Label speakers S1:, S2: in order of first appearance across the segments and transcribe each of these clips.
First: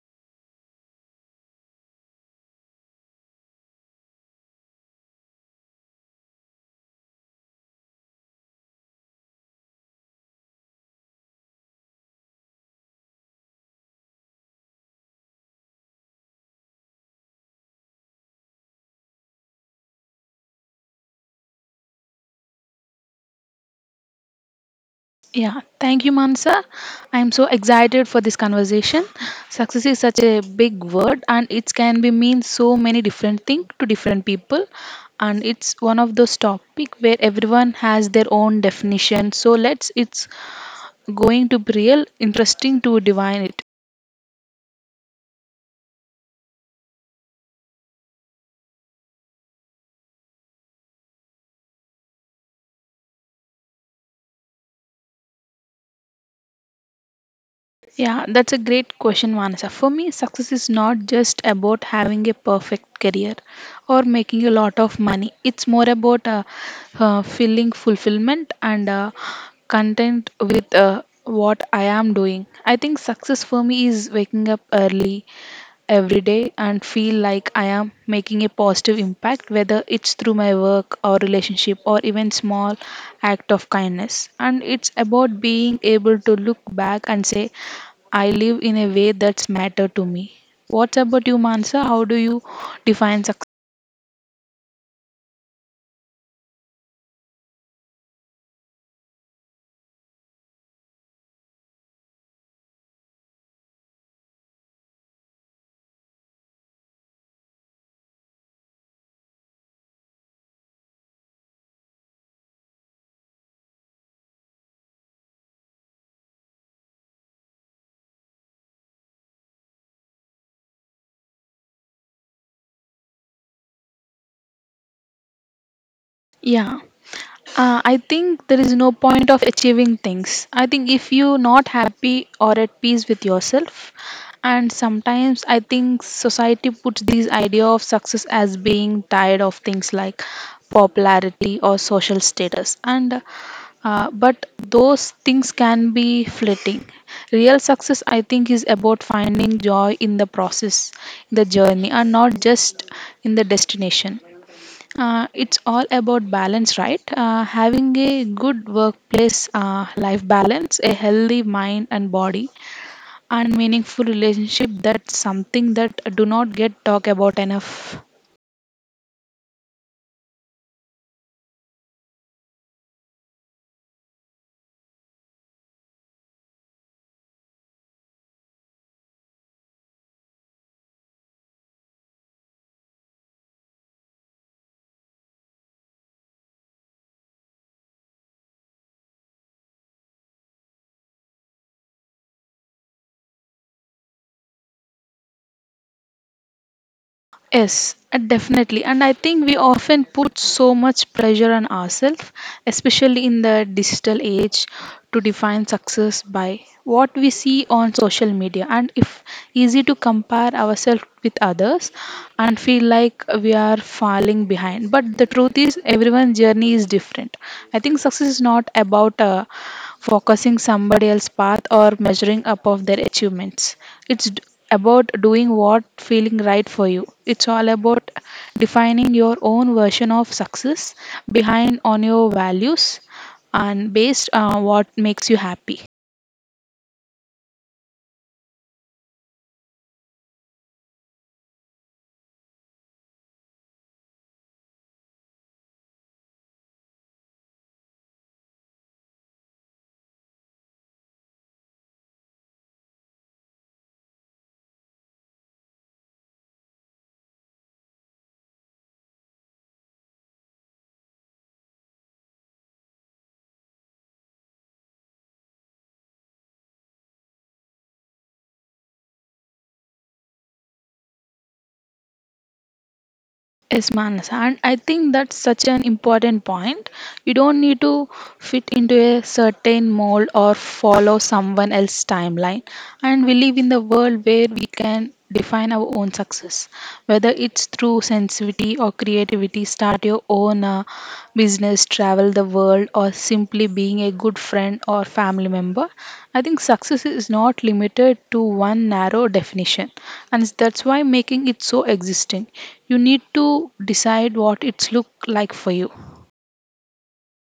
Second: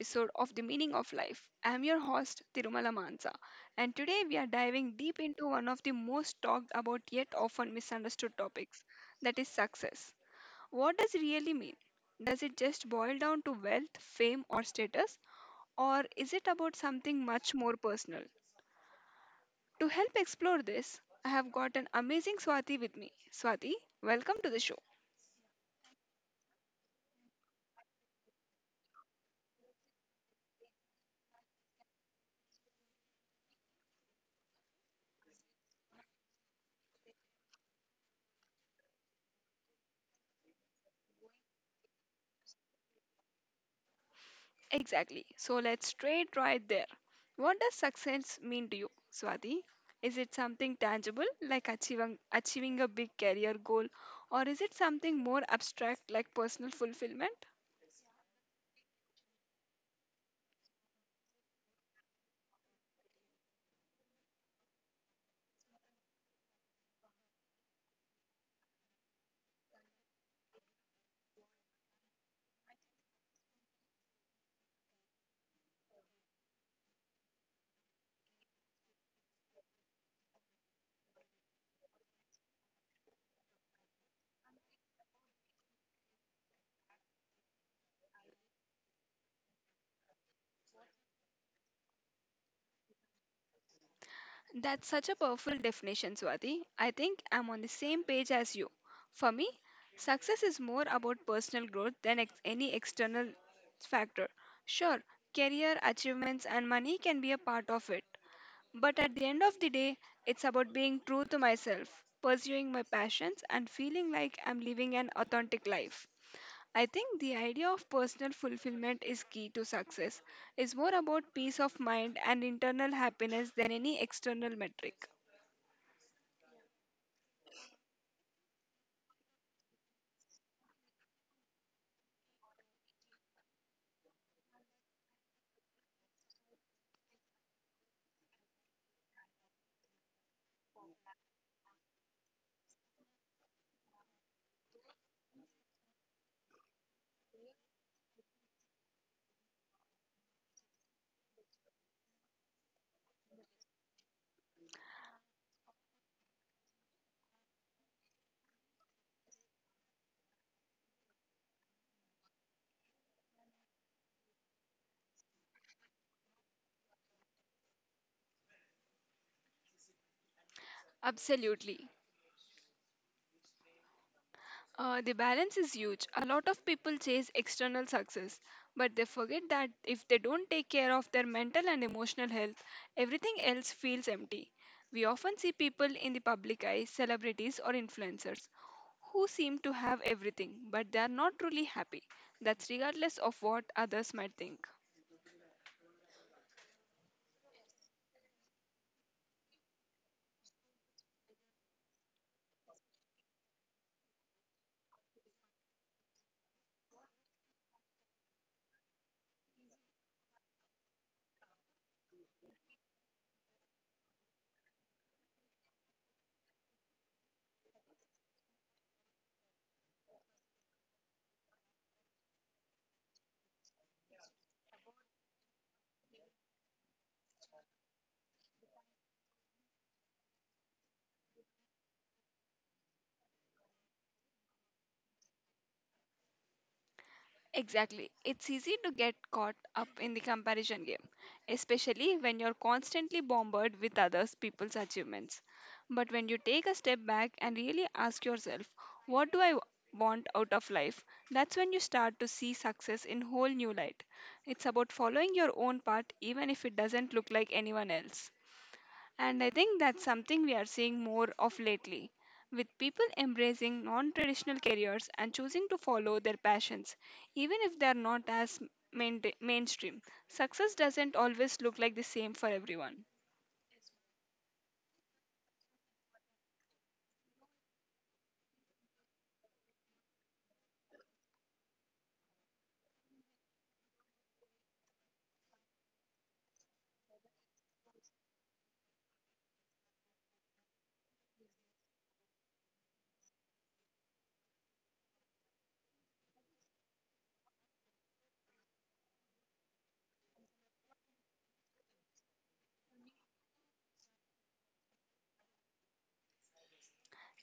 S1: episode of The Meaning of Life. I'm your host Tirumala Mansa, and today we are diving deep into one of the most talked about yet often misunderstood topics that is success. What does it really mean? Does it just boil down to wealth, fame, or status, or is it about something much more personal? To help explore this, I have got an amazing Swati with me. Swati, welcome to the show.
S2: Yeah, thank you, Mansa. I'm so excited for this conversation. Success is such a big word, and it can be mean so many different things to different people. And it's one of those topic where everyone has their own definition. So let's it's going to be real interesting to divine it.
S1: Exactly. So let's straight right there. What does success mean to you, Swati? Is it something tangible like achieving a big career goal or is it something more abstract like personal fulfillment?
S2: Yeah, that's a great question, Vanessa. For me, success is not just about having a perfect career or making a lot of money. It's more about feeling fulfillment and content with what I am doing. I think success for me is waking up early, every day and feel like I am making a positive impact, whether it's through my work or relationship or even small act of kindness. And it's about being able to look back and say, I live in a way that's matter to me. What about you, Mansa? How do you define success?
S1: That's such a powerful definition, Swati. I think I'm on the same page as you. For me, success is more about personal growth than any external factor. Sure, career achievements and money can be a part of it, but at the end of the day, it's about being true to myself, pursuing my passions, and feeling like I'm living an authentic life. I think the idea of personal fulfillment is key to success. It's more about peace of mind and internal happiness than any external metric.
S2: Yeah, I think there is no point of achieving things. I think if you're not happy or at peace with yourself, and sometimes I think society puts this idea of success as being tied of things like popularity or social status, and but those things can be fleeting. Real success, I think, is about finding joy in the process, in the journey, and not just in the destination. It's all about balance, right? Having a good workplace life balance, a healthy mind and body, and meaningful relationship. That's something that do not get talked about enough.
S1: Absolutely. The balance is huge. A lot of people chase external success, but they forget that if they don't take care of their mental and emotional health, everything else feels empty. We often see people in the public eye, celebrities or influencers, who seem to have everything, but they are not truly happy. That's regardless of what others might think.
S2: Yes, definitely. And I think we often put so much pressure on ourselves, especially in the digital age to define success by what we see on social media, and if easy to compare ourselves with others and feel like we are falling behind, but the truth is everyone's journey is different. I think success is not about focusing somebody else's path or measuring up of their achievements. it's d- about doing what feeling right for you. It's all about defining your own version of success behind on your values and based on what makes you happy.
S1: Exactly. It's easy to get caught up in the comparison game, especially when you're constantly bombarded with others people's achievements. But when you take a step back and really ask yourself, what do want out of life? That's when you start to see success in whole new light. It's about following your own path even if it doesn't look like anyone else. And I think that's something we are seeing more of lately, with people embracing non traditional careers and choosing to follow their passions, even if they are not as mainstream. Success doesn't always look like the same for everyone.
S2: Yes, Manas, and I think that's such an important point. You don't need to fit into a certain mold or follow someone else's timeline. And we live in the world where we can define our own success, whether it's through sensitivity or creativity, start your own business, travel the world, or simply being a good friend or family member. I think success is not limited to one narrow definition, and that's why making it so existing. You need to decide what it's look like for you.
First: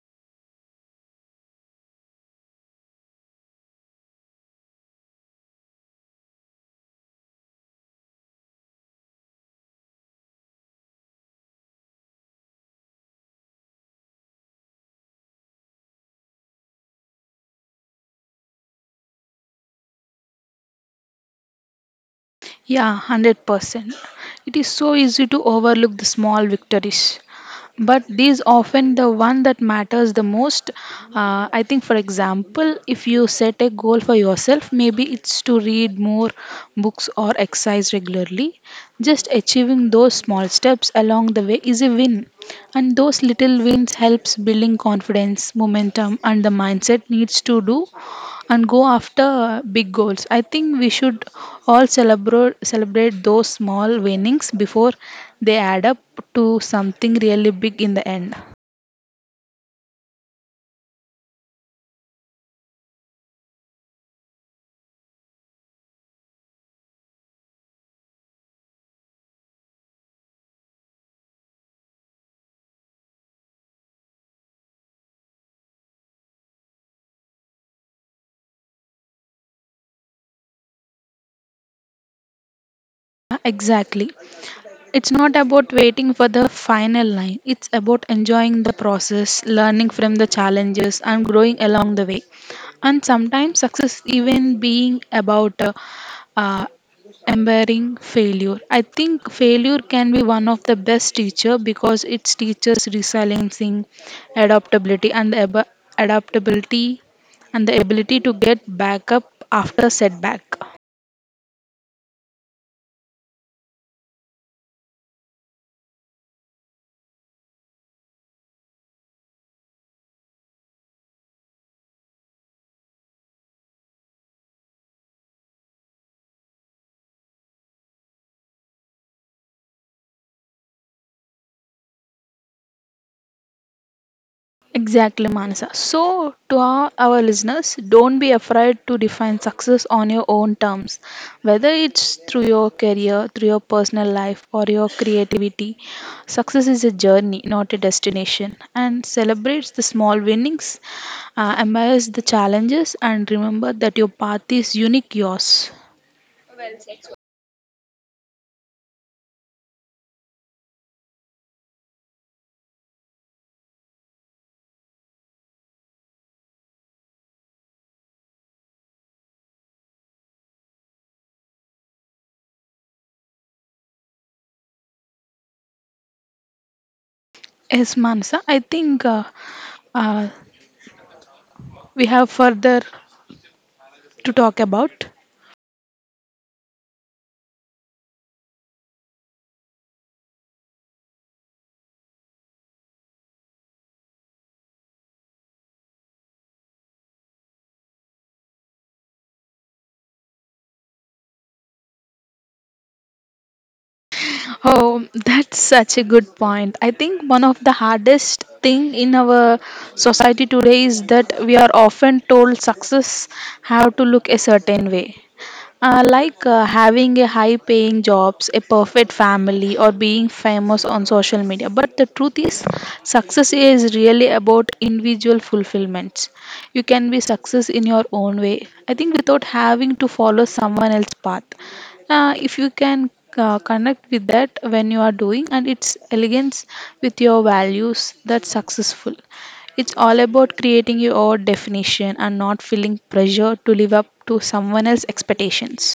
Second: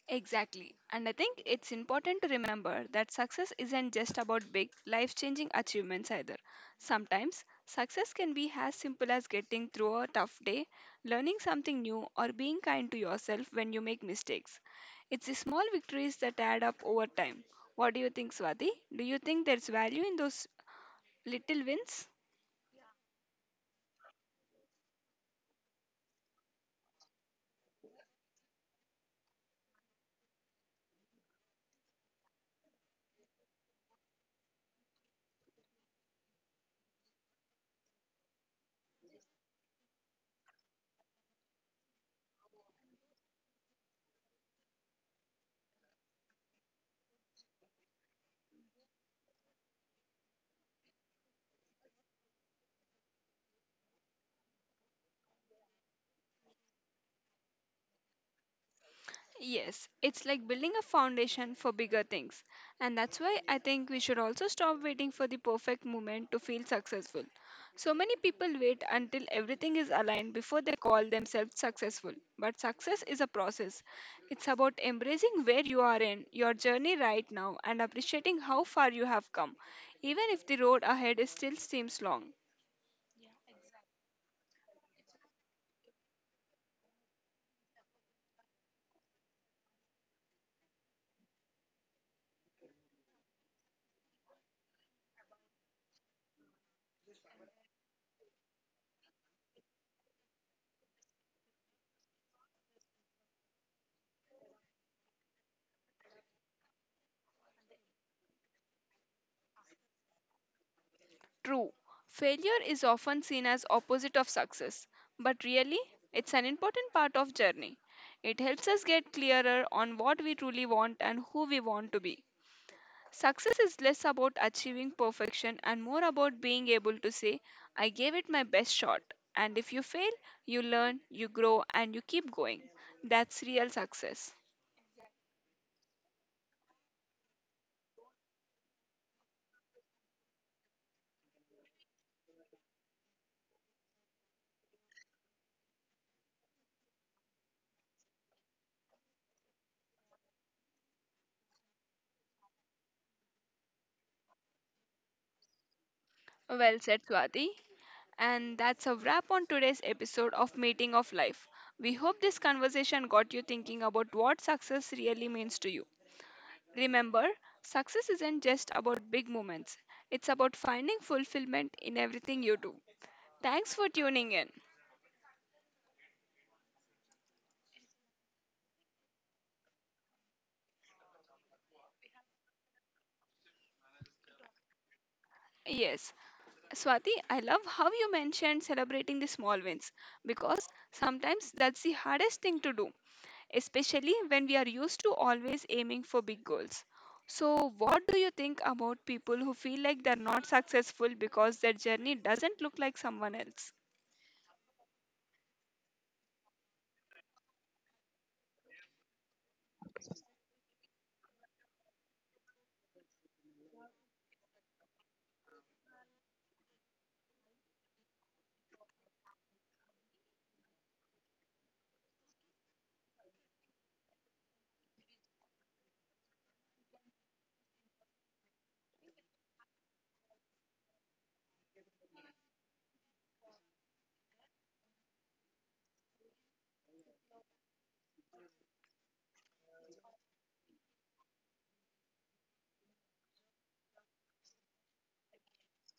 S1: Exactly. And I think it's important to remember that success isn't just about big, life changing achievements either. Sometimes, success can be as simple as getting through a tough day, learning something new, or being kind to yourself when you make mistakes. It's the small victories that add up over time. What do you think, Swati? Do you think there's value in those little wins?
S2: Yeah, 100%. It is so easy to overlook the small victories. But these often the one that matters the most. I think, for example, if you set a goal for yourself, maybe it's to read more books or exercise regularly. Just achieving those small steps along the way is a win, and those little wins helps building confidence, momentum, and the mindset needs to do and go after big goals. I think we should all celebrate those small winnings before they add up to something really big in the end.
S1: Yes, it's like building a foundation for bigger things. And that's why I think we should also stop waiting for the perfect moment to feel successful. So many people wait until everything is aligned before they call themselves successful. But success is a process. It's about embracing where you are in your journey right now and appreciating how far you have come, even if the road ahead is still seems long.
S2: Exactly. It's not about waiting for the final line. It's about enjoying the process, learning from the challenges, and growing along the way. And sometimes success even being about uh, embarrassing failure. I think failure can be one of the best teacher because it teaches resiliency, adaptability, and adaptability and the ability to get back up after setback.
S1: True, failure is often seen as opposite of success, but really it's an important part of journey. It helps us get clearer on what we truly want and who we want to be. Success is less about achieving perfection and more about being able to say I gave it my best shot. And if you fail, you learn, you grow and you keep going. That's real success.
S2: Exactly, Manasa. So, to our listeners, don't be afraid to define success on your own terms. Whether it's through your career, through your personal life, or your creativity, success is a journey, not a destination. And celebrate the small winnings, embrace the challenges, and remember that your path is unique yours.
S1: Well said, Swati. And that's a wrap on today's episode of Meeting of Life. We hope this conversation got you thinking about what success really means to you. Remember, success isn't just about big moments, it's about finding fulfillment in everything you do. Thanks for tuning in.
S2: Yes, Manasa, I think uh, we have further to talk about.
S1: Yes, Swati, I love how you mentioned celebrating the small wins because sometimes that's the hardest thing to do, especially when we are used to always aiming for big goals. So, what do you think about people who feel like they're not successful because their journey doesn't look like someone else?
S2: Oh, that's such a good point. I think one of the hardest thing in our society today is that we are often told success have to look a certain way. Like having a high paying jobs, a perfect family, or being famous on social media. But the truth is, success is really about individual fulfillments. You can be success in your own way. I think without having to follow someone else's path. If you can connect with that when you are doing, and it's elegance with your values, that's successful. It's all about creating your own definition and not feeling pressure to live up to someone else's expectations.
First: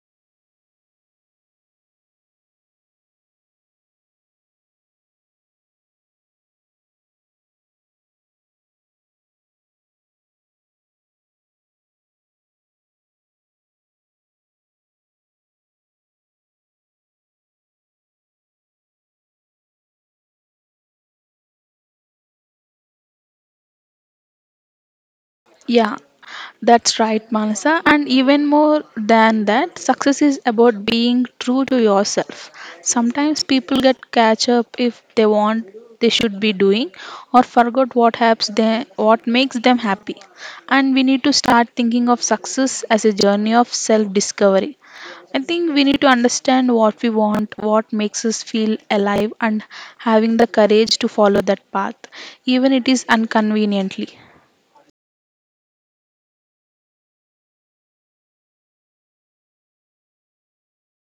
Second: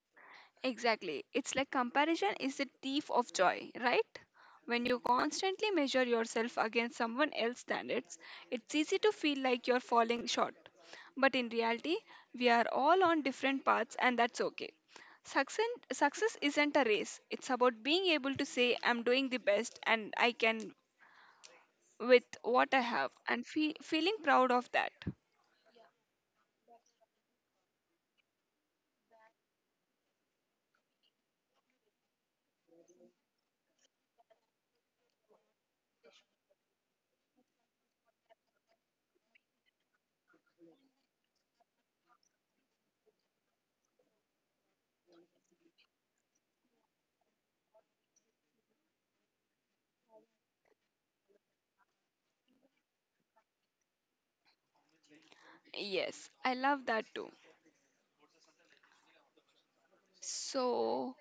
S1: Exactly. It's like comparison is the thief of joy, right? When you constantly measure yourself against someone else's standards, it's easy to feel like you're falling short. But in reality, we are all on different paths, and that's okay. Success isn't a race, it's about being able to say, I'm doing the best and I can with what I have, and feeling proud of that.
S2: Yeah, that's right, Manasa. And even more than that, success is about being true to yourself. Sometimes people get catch up if they want they should be doing or forgot what helps them what makes them happy. And we need to start thinking of success as a journey of self discovery. I think we need to understand what we want, what makes us feel alive, and having the courage to follow that path, even it is inconveniently.
S1: Yes, I love that too. So,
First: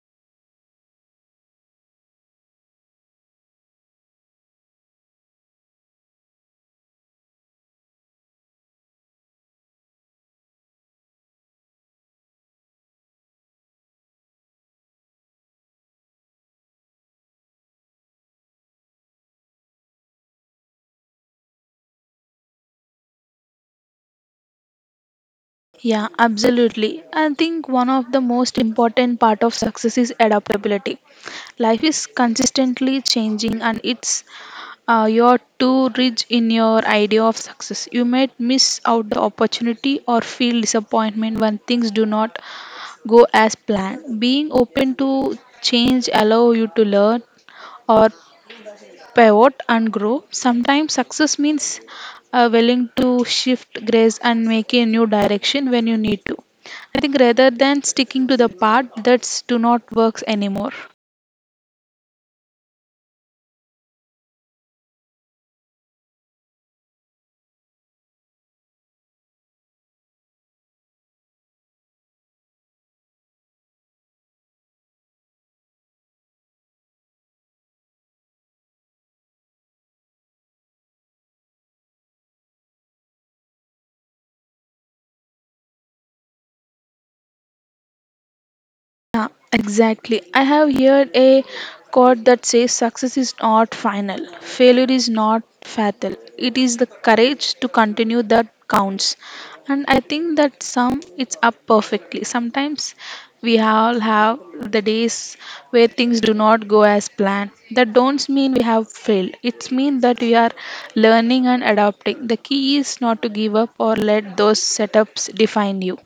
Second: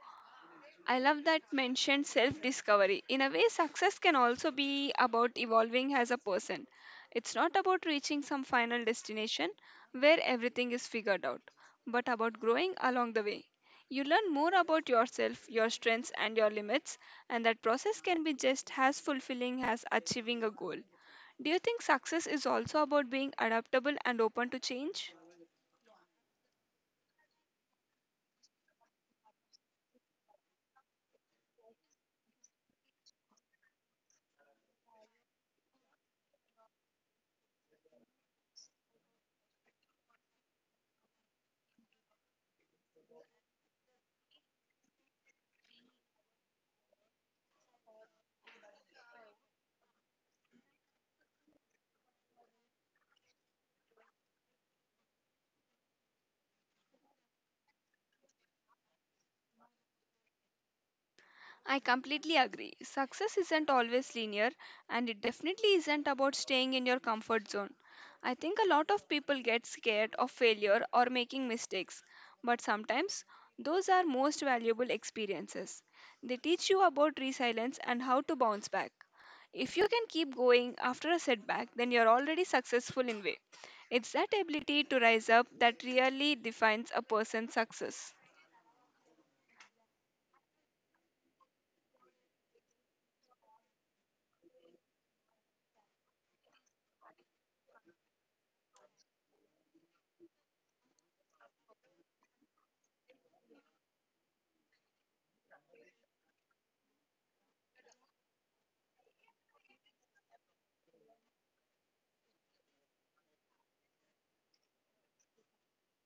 S1: I love that mentioned self discovery. In a way, success can also be about evolving as a person. It's not about reaching some final destination where everything is figured out, but about growing along the way. You learn more about yourself, your strengths, and your limits, and that process can be just as fulfilling as achieving a goal. Do you think success is also about being adaptable and open to change?
S2: Yeah, absolutely. I think one of the most important part of success is adaptability. Life is consistently changing and it's you're too rich in your idea of success. You might miss out the opportunity or feel disappointment when things do not go as planned. Being open to change allow you to learn or pivot and grow. Sometimes success means willing to shift grace and make a new direction when you need to. I think rather than sticking to the path that's do not works anymore.
S1: I completely agree. Success isn't always linear, and it definitely isn't about staying in your comfort zone. I think a lot of people get scared of failure or making mistakes, but sometimes those are most valuable experiences. They teach you about resilience and how to bounce back. If you can keep going after a setback, then you're already successful in way. It's that ability to rise up that really defines a person's success.
S2: Exactly. I have heard a quote that says success is not final, failure is not fatal. It is the courage to continue that counts. And I think that some it's up perfectly. Sometimes we all have the days where things do not go as planned. That don't mean we have failed. It means that we are learning and adapting. The key is not to give up or let those setups define you.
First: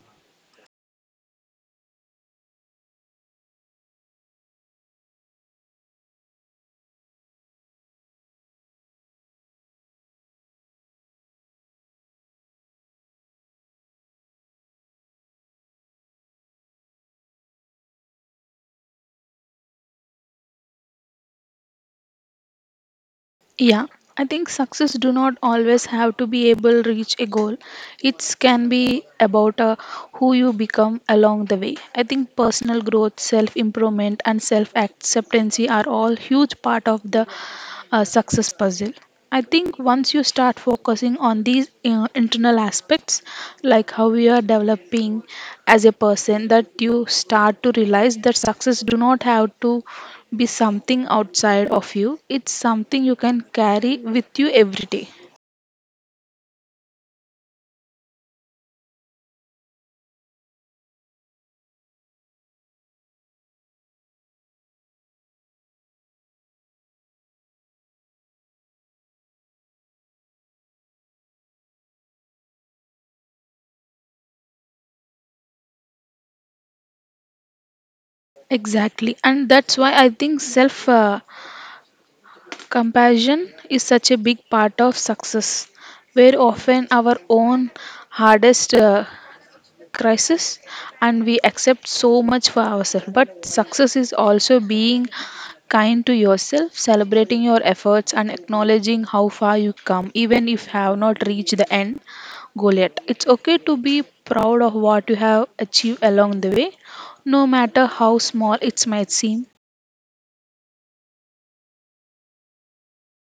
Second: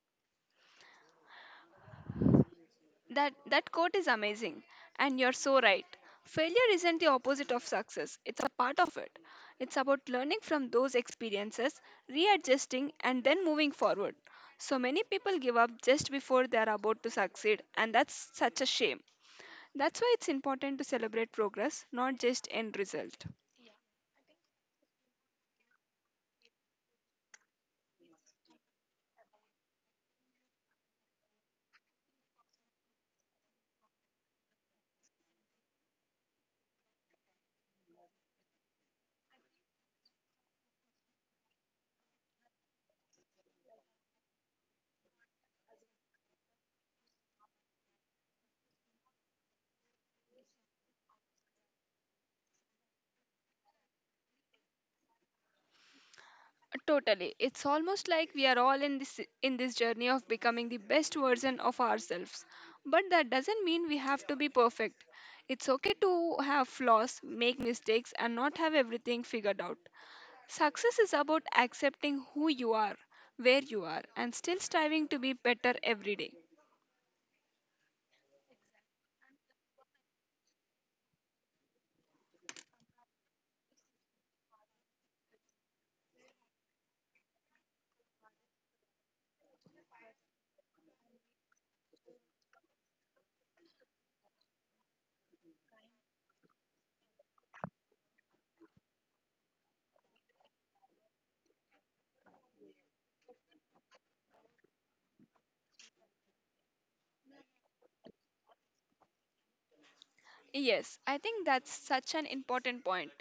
S1: That quote is amazing and you're so right. Failure isn't the opposite of success. It's a part of it. It's about learning from those experiences, readjusting and then moving forward. So many people give up just before they are about to succeed and that's such a shame. That's why it's important to celebrate progress, not just end result.
S2: Yeah, I think success do not always have to be able to reach a goal. It can be about who you become along the way. I think personal growth, self improvement, and self acceptance are all huge part of the a success puzzle. I think once you start focusing on these internal aspects, like how you are developing as a person, that you start to realize that success do not have to be something outside of you. It's something you can carry with you every day.
S1: Totally. It's almost like we are all in this journey of becoming the best version of ourselves. But that doesn't mean we have to be perfect. It's okay to have flaws, make mistakes and not have everything figured out. Success is about accepting who you are, where you are and still striving to be better every day.
S2: Exactly, and that's why I think self compassion is such a big part of success, where often our own hardest crisis and we accept so much for ourselves. But success is also being kind to yourself, celebrating your efforts, and acknowledging how far you come, even if you have not reached the end goal yet. It's okay to be proud of what you have achieved along the way, no matter how small it might seem.
S1: Yes, I think that's such an important point.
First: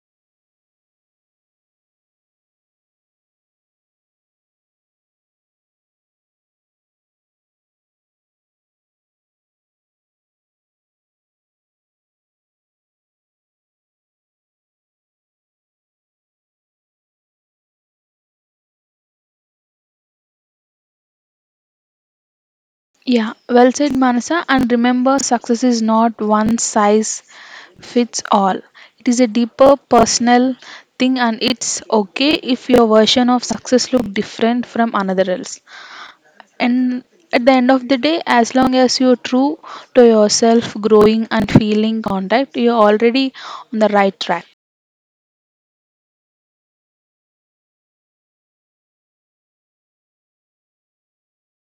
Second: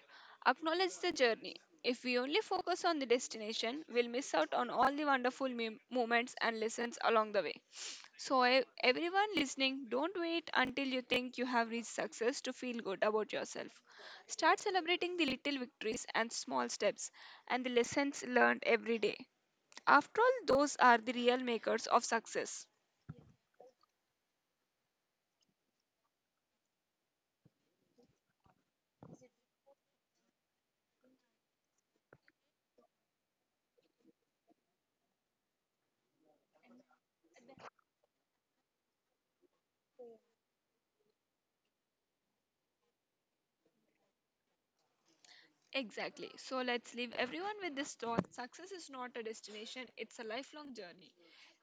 S1: Acknowledge the journey. If we only focus on the destination, we'll miss out on all the wonderful moments and lessons along the way. So, everyone listening, don't wait until you think you have reached success to feel good about yourself. Start celebrating the little victories and small steps and the lessons learned every day. After all, those are the real makers of success.
S2: Yeah, well said, Manasa. And remember, success is not one size fits all. It is a deeper personal thing, and it's okay if your version of success look different from another else. And at the end of the day, as long as you're true to yourself, growing and feeling contact, you're already on the right track.
S1: Exactly. So let's leave everyone with this thought success is not a destination, it's a lifelong journey.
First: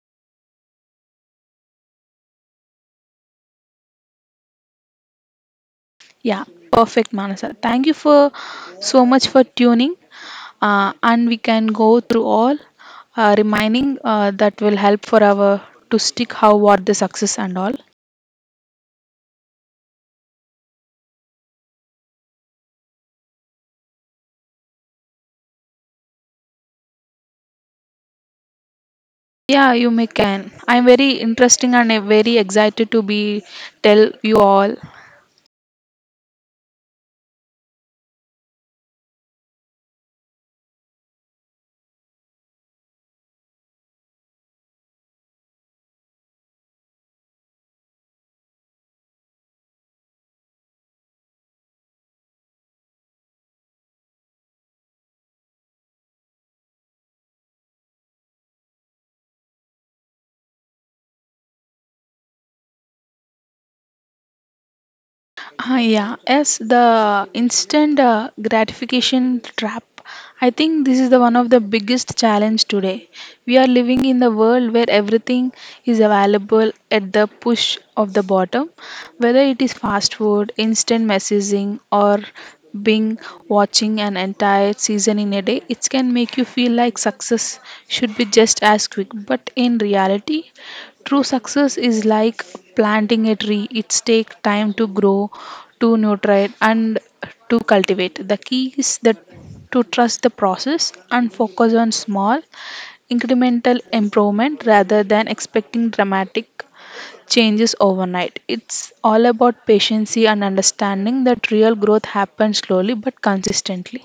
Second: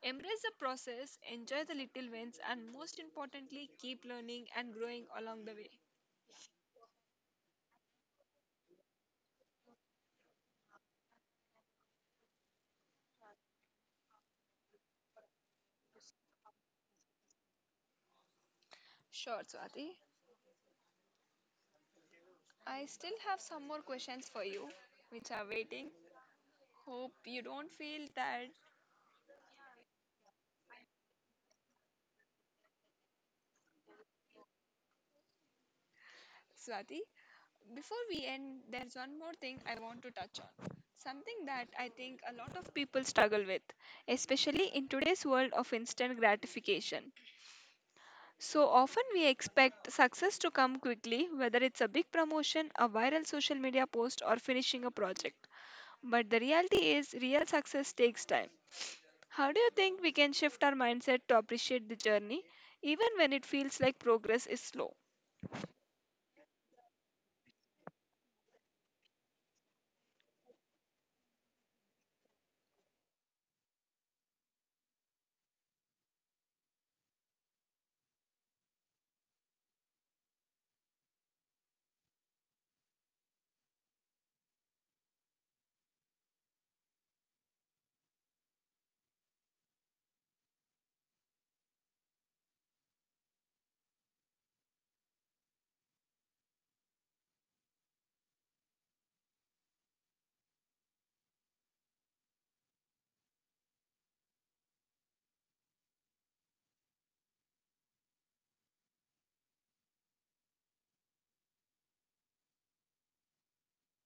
S1: Embrace the process, enjoy the little wins, and most importantly, keep learning and growing along the way.
S2: Yeah, perfect, Manasa. Thank you for so much for tuning. And we can go through all reminding that will help for our to stick how what the success and all
S1: Sure, Swati. I still have some more questions for you, which are waiting. Hope you don't feel tired,
S2: yeah you may can I'm very interesting and very excited to be tell you all.
S1: Swati. Before we end, there's one more thing I want to touch on. Something that I think a lot of people struggle with, especially in today's world of instant gratification. So often we expect success to come quickly, whether it's a big promotion, a viral social media post, or finishing a project. But the reality is, real success takes time. How do you think we can shift our mindset to appreciate the journey, even when it feels like progress is slow?
S2: Ah, yeah, yes, the instant gratification trap. I think this is the one of the biggest challenge today. We are living in the world where everything is available at the push of the button, whether it is fast food, instant messaging, or being watching an entire season in a day. It can make you feel like success should be just as quick, but in reality, true success is like planting a tree. It takes time to grow, to nutrient and to cultivate. The key is that to trust the process and focus on small incremental improvement rather than expecting dramatic changes overnight. It's all about patience and understanding that real growth happens slowly but consistently.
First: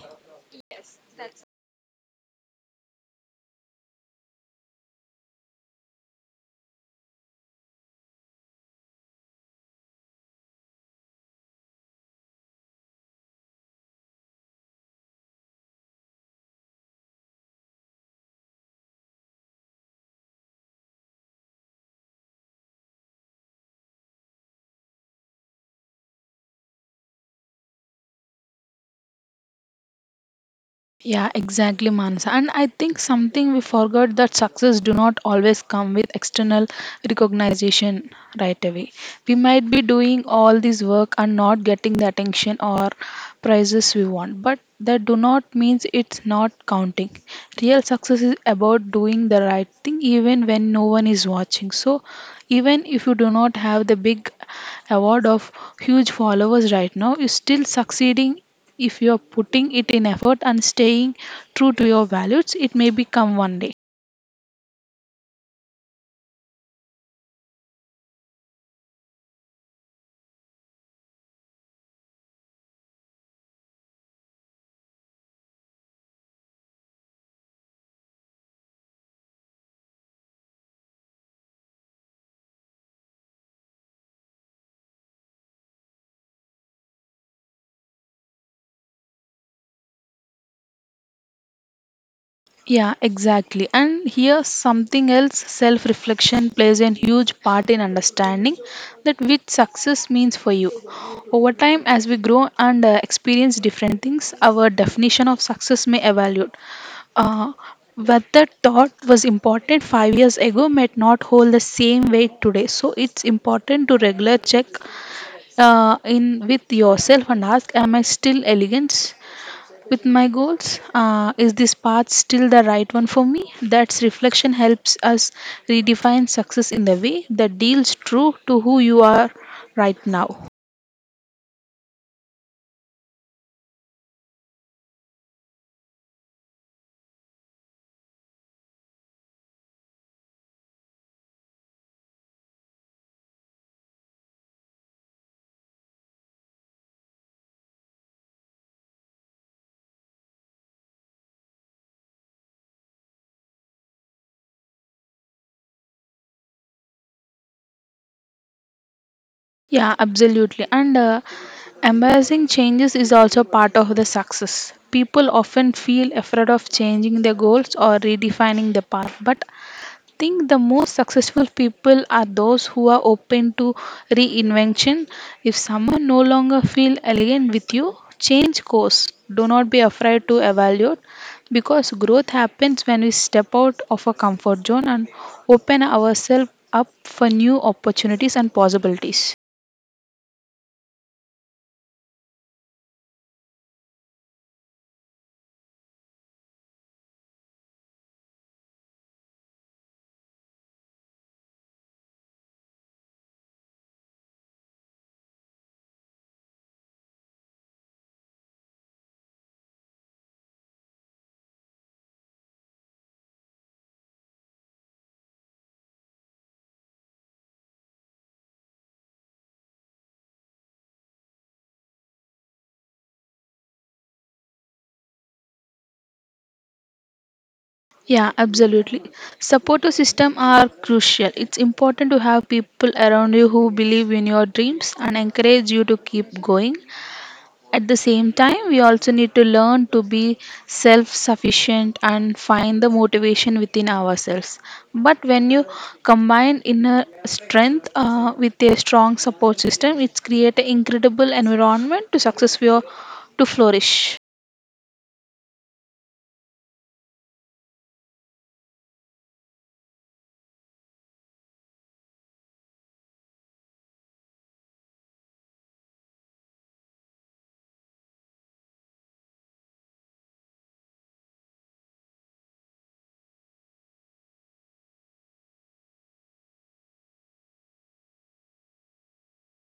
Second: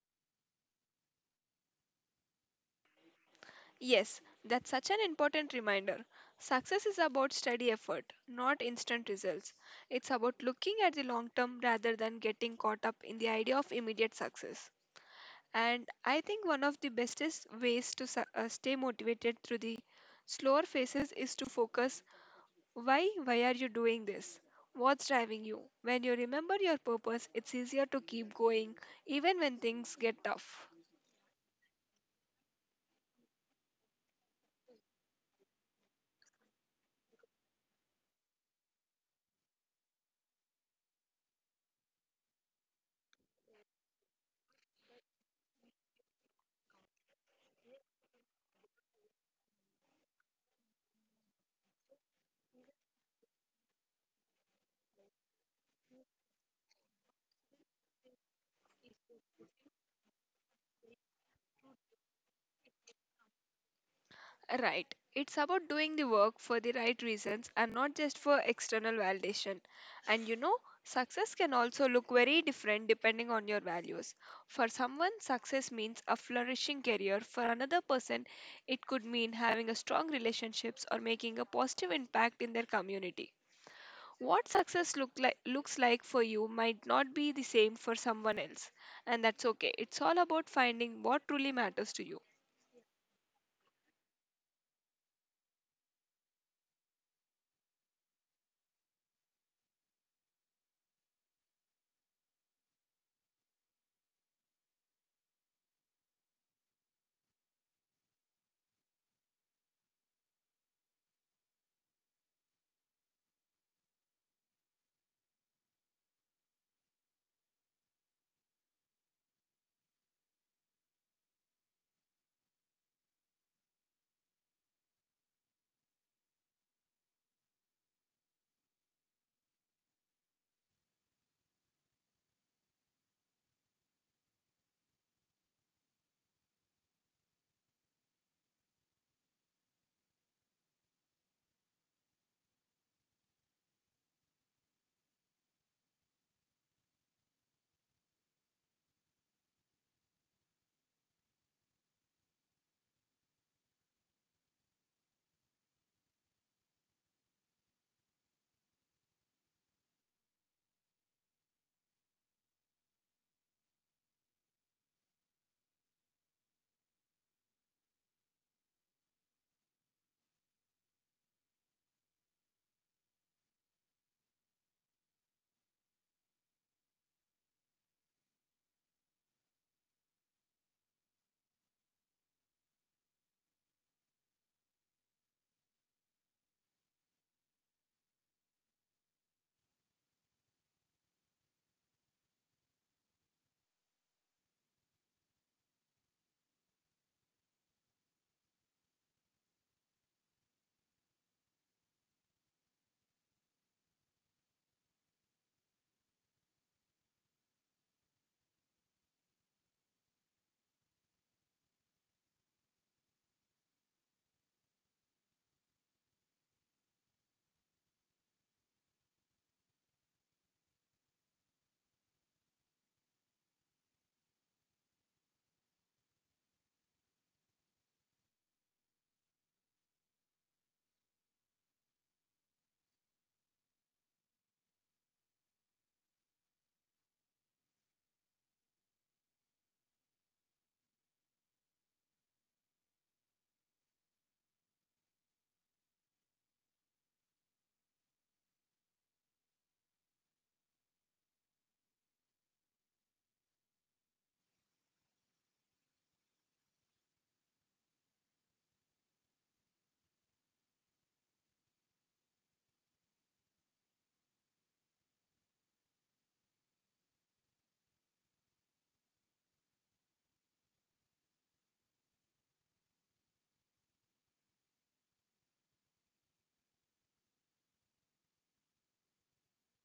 S1: Yes, that's such an important reminder. Success is about steady effort, not instant results. It's about looking at the long term rather than getting caught up in the idea of immediate success. And I think one of the bestest ways to stay motivated through the slower phases is to focus why are you doing this? What's driving you? When you remember your purpose, it's easier to keep going even when things get tough.
S2: Yeah, exactly, Manasa. And I think something we forgot that success do not always come with external recognition right away. We might be doing all this work and not getting the attention or prizes we want, but that do not means it's not counting. Real success is about doing the right thing even when no one is watching. So even if you do not have the big award of huge followers right now is still succeeding if you are putting it in effort and staying true to your values, it may become one day.
S1: Right. It's about doing the work for the right reasons and not just for external validation. And you know, success can also look very different depending on your values. For someone, success means a flourishing career. For another person, it could mean having a strong relationships or making a positive impact in their community. What looks like for you might not be the same for someone else, and that's okay. It's all about finding what truly matters to you.
S2: Yeah, exactly, and here something else, self reflection plays a huge part in understanding that which success means for you over time. As we grow and experience different things, our definition of success may evaluate. Uh, what the thought was important 5 years ago might not hold the same weight today. So it's important to regular check in with yourself and ask, am I still elegant with my goals? Is this path still the right one for me? That's reflection helps us redefine success in the way that deals true to who you are right now. Yeah, absolutely. And embracing changes is also part of the success. People often feel afraid of changing their goals or redefining their path, but I think the most successful people are those who are open to reinvention. If someone no longer feel alien with you, change course. Do not be afraid to evaluate because growth happens when we step out of our comfort zone and open ourselves up for new opportunities and possibilities. Yeah, absolutely. Supportive system are crucial. It's important to have people around you who believe in your dreams and encourage you to keep going. At the same time, we also need to learn to be self-sufficient and find the motivation within ourselves. But when you combine inner strength with a strong support system, it's create an incredible environment to success for your- to flourish.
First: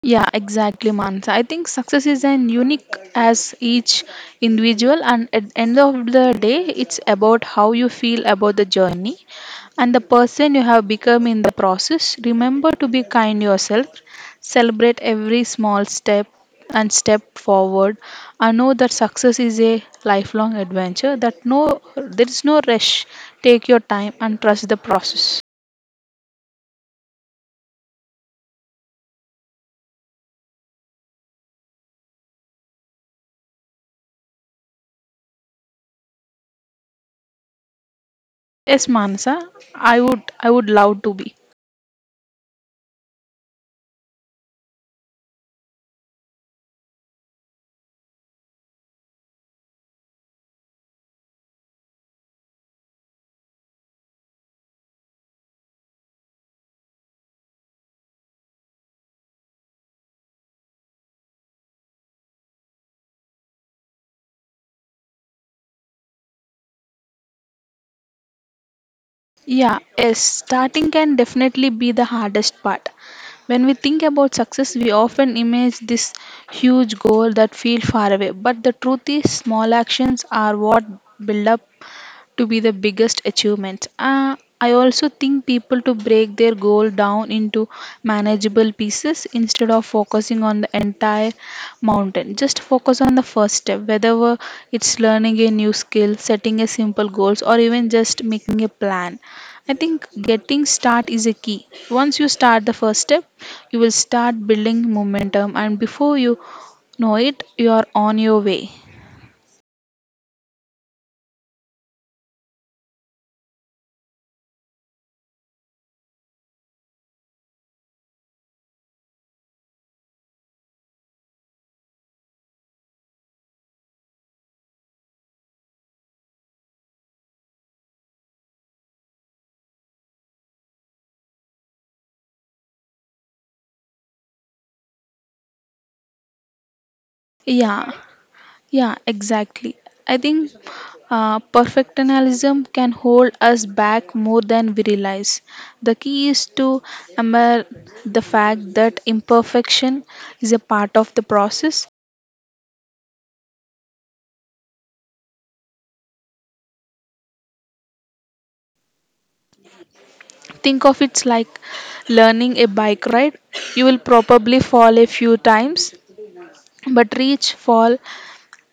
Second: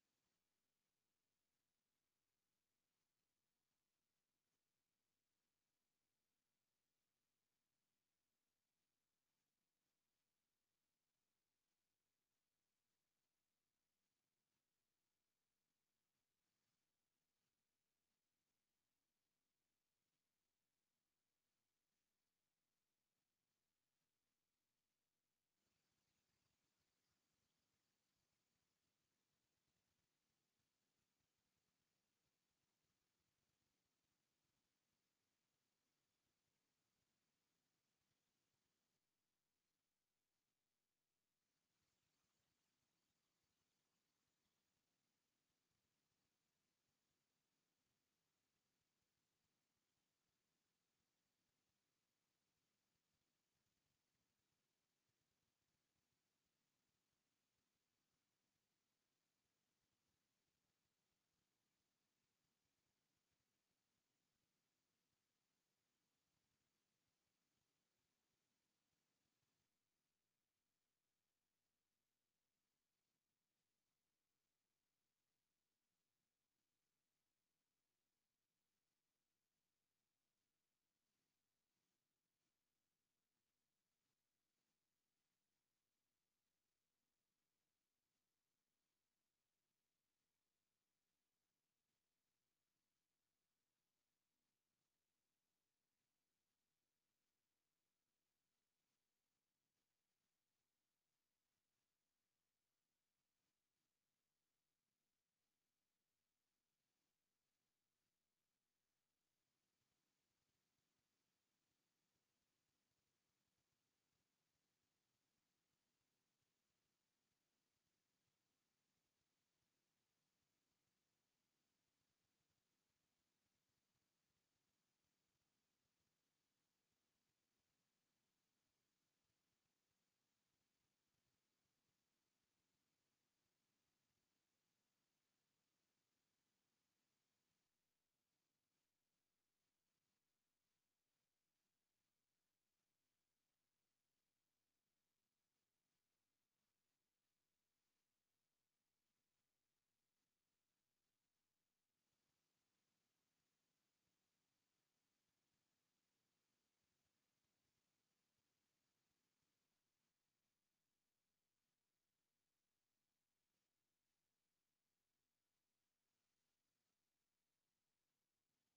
S2: Yeah, exactly, Mansa. I think success is an unique as each individual, and at the end of the day, it's about how you feel about the journey and the person you have become in the process. Remember to be kind yourself, celebrate every small step and step forward. I know that success is a lifelong adventure. That no, there is no rush. Take your time and trust the process. Yes, Mansa, I would love to be. Yeah, yes, starting can definitely be the hardest part. When we think about success, we often image this huge goal that feels far away, but the truth is small actions are what build up to be the biggest achievement. I also think people to break their goal down into manageable pieces. Instead of focusing on the entire mountain, just focus on the first step, whether it's learning a new skill, setting a simple goals, or even just making a plan. I think getting start is a key. Once you start the first step, you will start building momentum, and before you know it, you are on your way. Yeah. Yeah, exactly. I think perfectionism can hold us back more than we realize. The key is to admire the fact that imperfection is a part of the process. Think of it like learning a bike ride. You will probably fall a few times, but reach, fall,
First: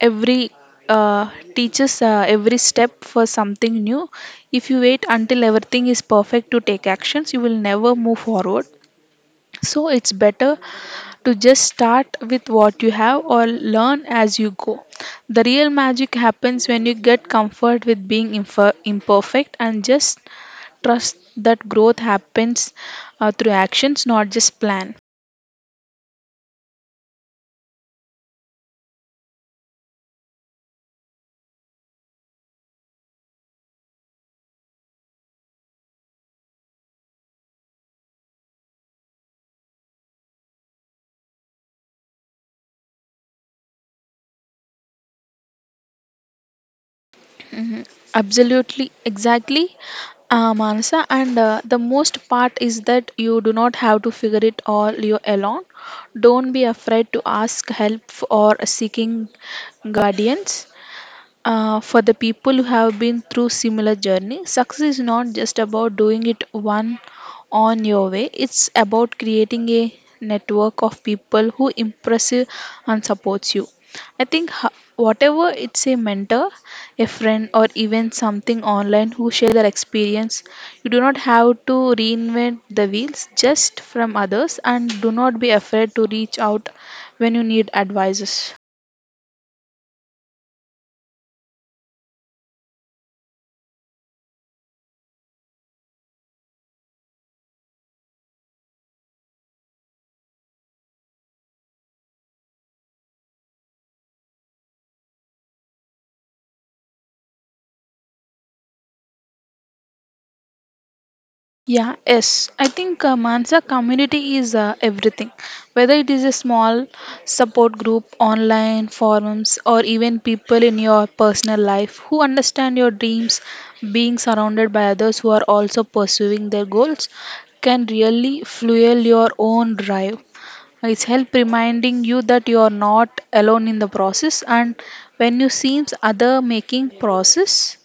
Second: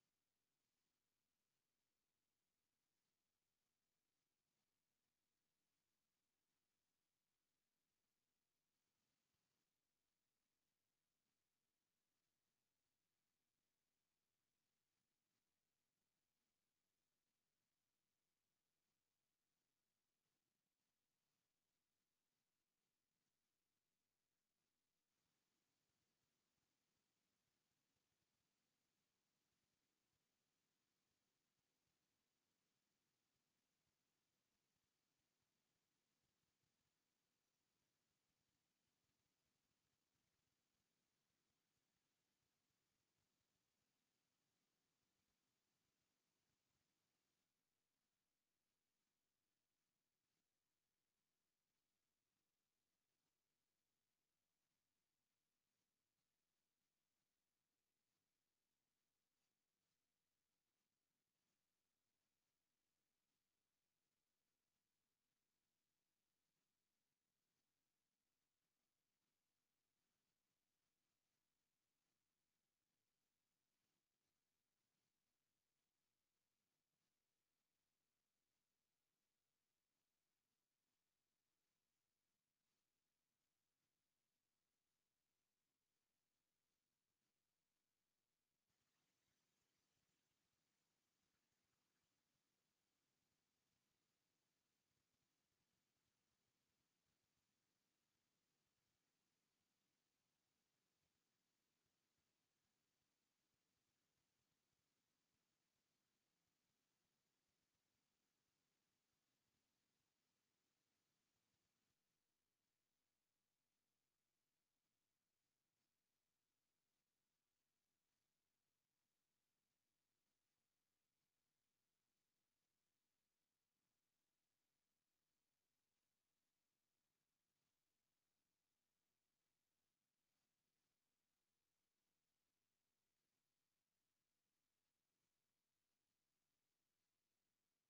S2: every uh, teaches every step for something new. If you wait until everything is perfect to take actions, you will never move forward. So it's better to just start with what you have or learn as you go. The real magic happens when you get comfort with being imperfect and just trust that growth happens through actions, not just plan. Mhm. Absolutely, exactly, Manasa. And the most part is that you do not have to figure it all you alone. Don't be afraid to ask help or seeking guardians. For the people who have been through similar journey, success is not just about doing it one on your way. It's about creating a network of people who impress you and supports you. I think whatever it's a mentor, a friend, or even something online who share their experience. You do not have to reinvent the wheels just from others, and do not be afraid to reach out when you need advices. Yeah, yes. I think Mansa community is everything. Whether it is a small support group, online forums, or even people in your personal life who understand your dreams, being surrounded by others who are also pursuing their goals can really fuel your own drive. It's help reminding you that you are not alone in the process, and when you seems other making process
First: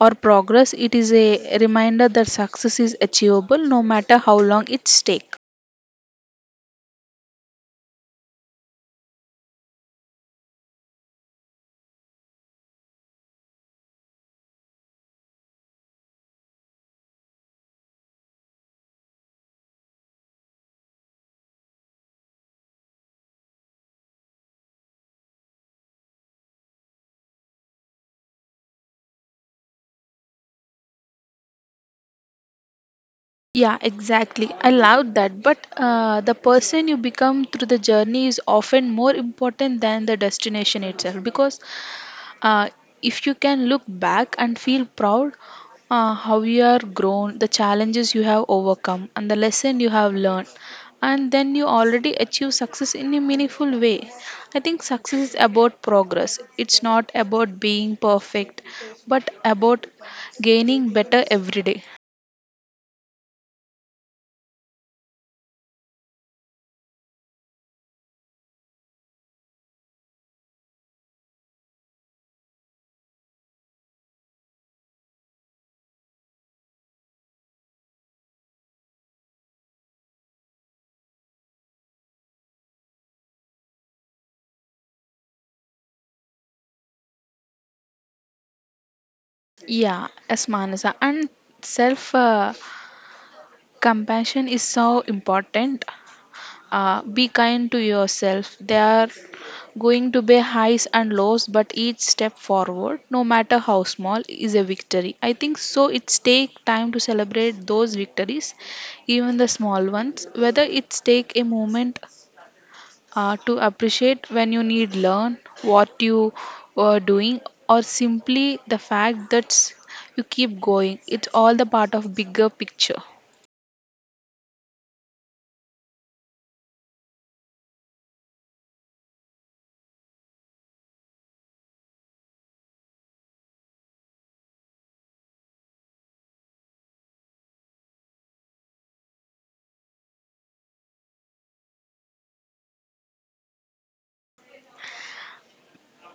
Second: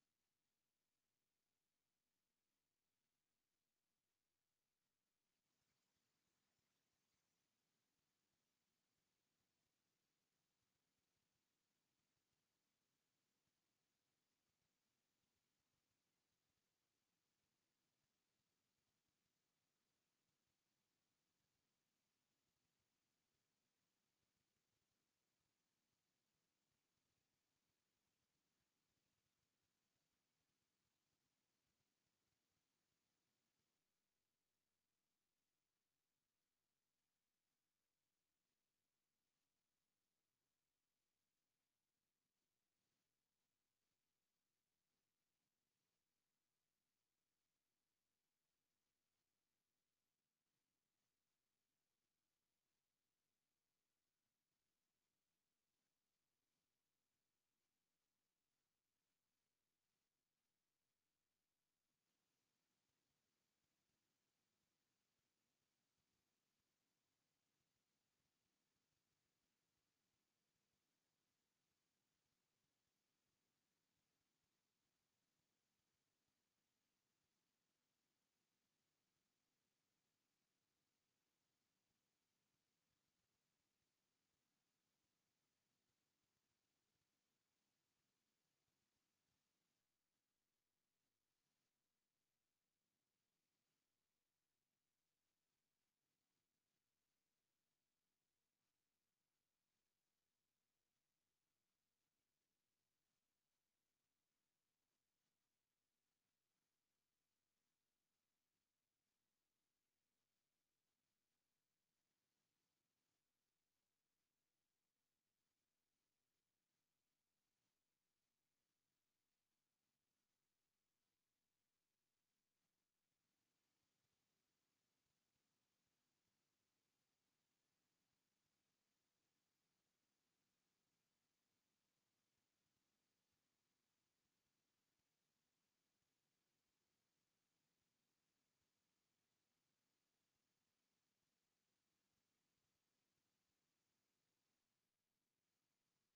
S2: or progress, it is a reminder that success is achievable no matter how long it's take. Yeah, exactly. I love that. But the person you become through the journey is often more important than the destination itself, because Uh, if you can look back and feel proud how you are grown, the challenges you have overcome, and the lesson you have learned, and then you already achieve success in a meaningful way. I think success is about progress. It's not about being perfect, but about gaining better every day. Yeah, as Manasa, and self compassion is so important. Be kind to yourself. There are going to be highs and lows, but each step forward, no matter how small, is a victory. I think so. It's take time to celebrate those victories, even the small ones. Whether it's take a moment to appreciate when you need learn what you are doing, or simply the fact that you keep going. It's all the part of bigger picture.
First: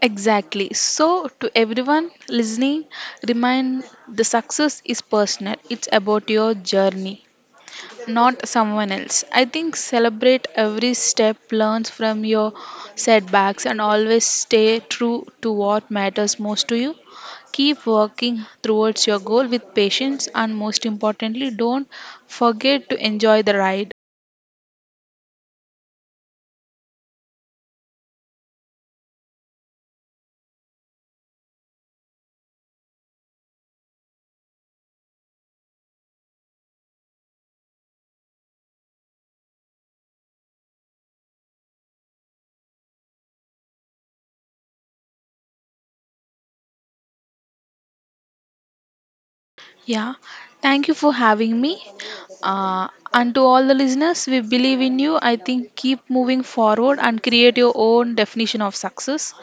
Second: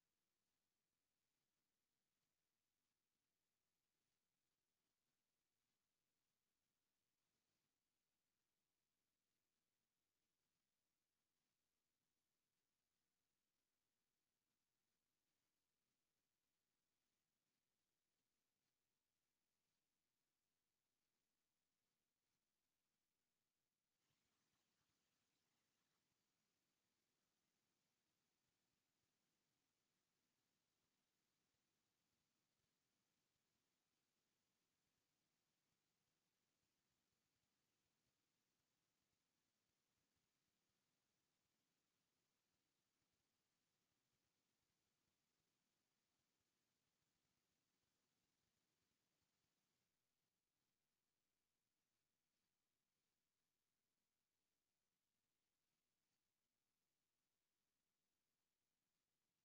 S2: Exactly. So, to everyone listening, remind the success is personal. It's about your journey, not someone else. I think celebrate every step, learns from your setbacks, and always stay true to what matters most to you. Keep working towards your goal with patience, and most importantly, don't forget to enjoy the ride. Yeah, thank you for having me. Uh, and to all the listeners, we believe in you. I think keep moving forward and create your own definition of success.